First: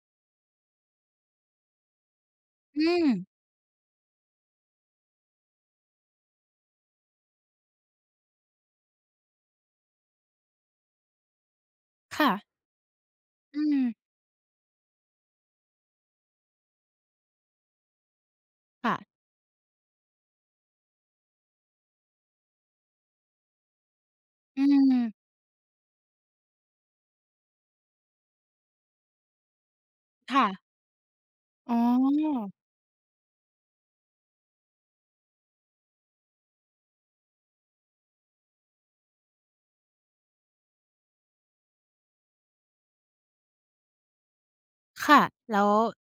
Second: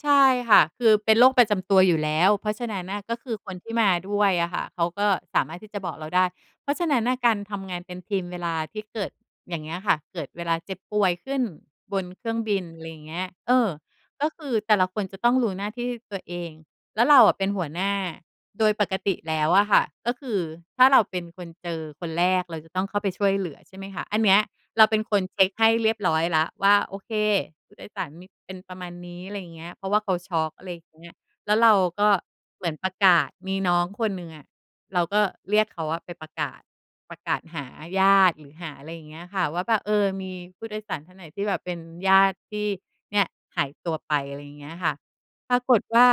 ใช่ค่ะ คือเป็นโรคประจำตัวอยู่แล้ว เพราะฉะนอัื้นน่ะ ก็ม คือคนที่มาด้วยอะค่ะ เขาก็สามารถที่จะบอกเราได้ เพราะฉะนั้นน่ะ การทำงานเป็นทีมเวลาที่เกิดอย่างเงี้ยค่ะ เกิดเวลาเจ็บป่วยขึ้นบนคเค่รื่องะ บิน อะไรอย่างเงี้ย เออือ ม ก็คือแต่ละคนจะต้องรู้หน้าที่ตัวเอง แล้วเราอะเป็นหัวหน้า โดยปค่กะ ติแล้วอะค่ะ ก็คือถ้าเราเป็นคนเจอคนแรก เราจะต้องเข้าไปช่วยเหลือใช่ไหมคะ อันเนี้ยอืเราเป็นม คนเช็กให้เรียบร้อยแล้วว่า โอเค ผู้โดยสารมี เป็นประมาณนี้ อะไรอย่างเงี้ย เพราะว่าเขาชค็่อะ ก อะไรอย่างเงี้ย แล้วเรอ๋าก็อ เหมือนประกาศ มีน้องคนหนึ่งอะ เราก็เรียกเขาอะไปประกาศ ประกาศหาญาติ หรือหาอะไรอย่างเงี้ยค่ะว่า แบบ เออ มีผู้โดยสารท่านไหนที่แบบเป็นญาติที่เนี่ยหายตัวไป อะไรอย่างเงี้ยค่ะ ค่ะ ปแล้ราวกฏว่า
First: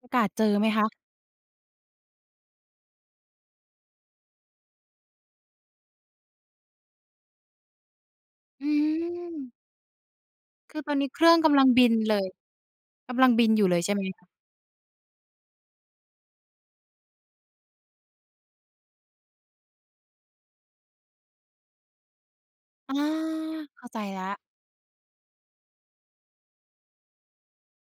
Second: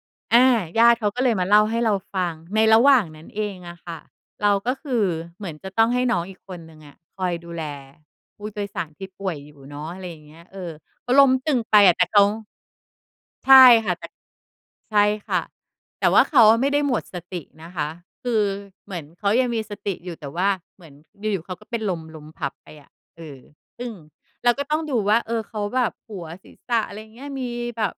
ประกาศอเจอา ไหมคญาะ? ติเขาก็เลยมาเล่าให้เราฟังในระหว่างนั้นเองอะค่ะ เราก็คือเหมือนจะต้องให้น้องอีกคนหนึ่งอะ คอยดูแลผู้โดอืยสารที่ป่วยอม ยู่เนาะ อะไรอย่างเงี้ย เออ คือตอนนีเข้าเคลร้ื่มองกตึำงลังไปบิอนะ แต่เเลขา ย กำลังบิในชอยู่่เลยคใช่่ะ ไแหมต่ คะ? ใช่ค่ะ แต่ว่าเขาอะไม่ได้หมดสตินะคะ คือเหมือนเขายังมีสติอยู่ แต่ว่าเหมือนอยู่ ๆ เขาก็เป็นลมล้มพับไปออะ า เออ เขซ้ึา่งใจแล้ว เราก็ต้องดูว่า เออ เขาแบบหัว ศีรษะ อะไรอย่างเงี้ย มีแบบ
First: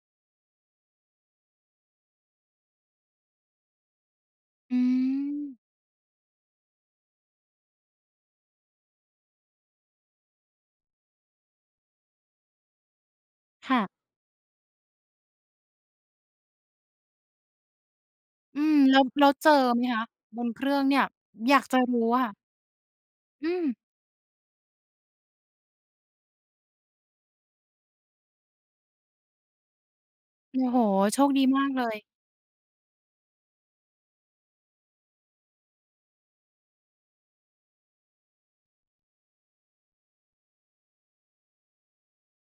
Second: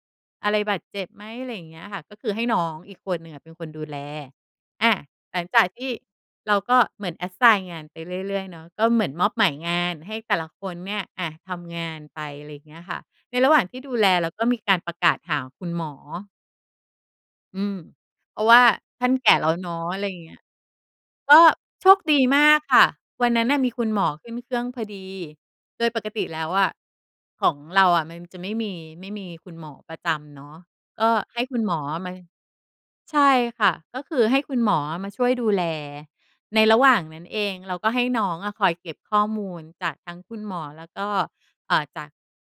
อะไรบาดเจ็บไหม อะไรอย่างเงี้ยค่ะ ก็คือให้น้องอีกคนหนึ่งอะเป็นคนดูแล อือา หลังม จากที่เราก็เหมือน Assign งานไปเรื่อย ๆ เนาะ ก็เหมือนมอบหมายงานให้แต่ละคนเนี่ย อะ ทำงานไป อะไรอย่างเงี้ยค่ะ ในระหว่างคที่่ะ ดูแลเราก็มีการประกาศหาคุณหมอ อืม เพราะวอื่าม แล้ทว ่านแลแก้ว่เแลจ้อวเนาไหมะ อคะะ? ไรอย่างเงี้บย นเครื่องเนี่ย ก็อยากจะโชรูค้ดอีะค่ะ มากค่ะ วันนั้อืนน่ะมีม คุณหมอขึ้นเครื่องพอดี โดยปกติแล้วอะ ของเราอะมันจะไม่มี ไม่มีคุณหมอประจำเนาะ โอ้โฮ! ก็โชคใหด้ีคุมณาหกมอเลอย ะมา ใช่ค่ะ ก็คือให้คุณหมออะมาช่วยดูแล ในระหว่างนั้นเอง เราก็ให้น้องอะคอยเก็บข้อมูลจากทั้งคุณหมอ แล้วก็ อ่า จากญาติข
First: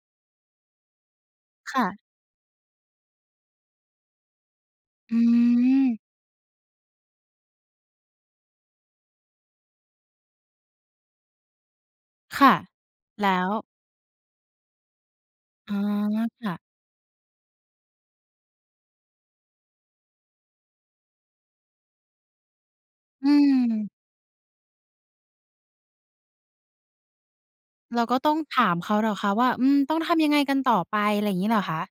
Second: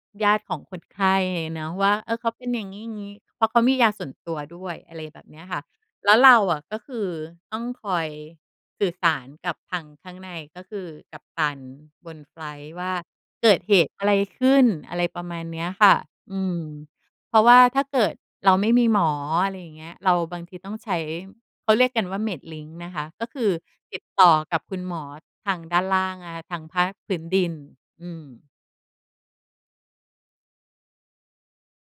องคนไข้เนาะค่ว่ะ า เออ เขาเป็นอย่างงี้ ๆ เพราะเขามียาส่วนตัวด้วย อะไรอืแบบเนี้ยค่ะ ม แล้วเราอะก็คือต้องคอยสื่อสารกับทางข้างใน ก็คือกัปตันบนไฟคล่ะ ต์ว่า แล้เกว ิดเหตุอะไรขึ้น อะไรประมาณเนี้ยอ๋อ ค่ะ อืค่ะ ม เพราะว่าถ้าเกิดเราไม่มีหมอ อะไรอย่างเงี้ย เราบางทีต้องใช้ เขาเรียกกันว่า "Medlink" นะคะ กอ็ืคือม ติดต่อกับคุณหมอทางด้านล่างนะคะ ทางภาคพื้นดิน เราอืก็ต้องม ถามเขาเหรอคะว่า อืม ต้องทำยังไงกันต่อไป อะไรอย่างงี้เหรอคะ?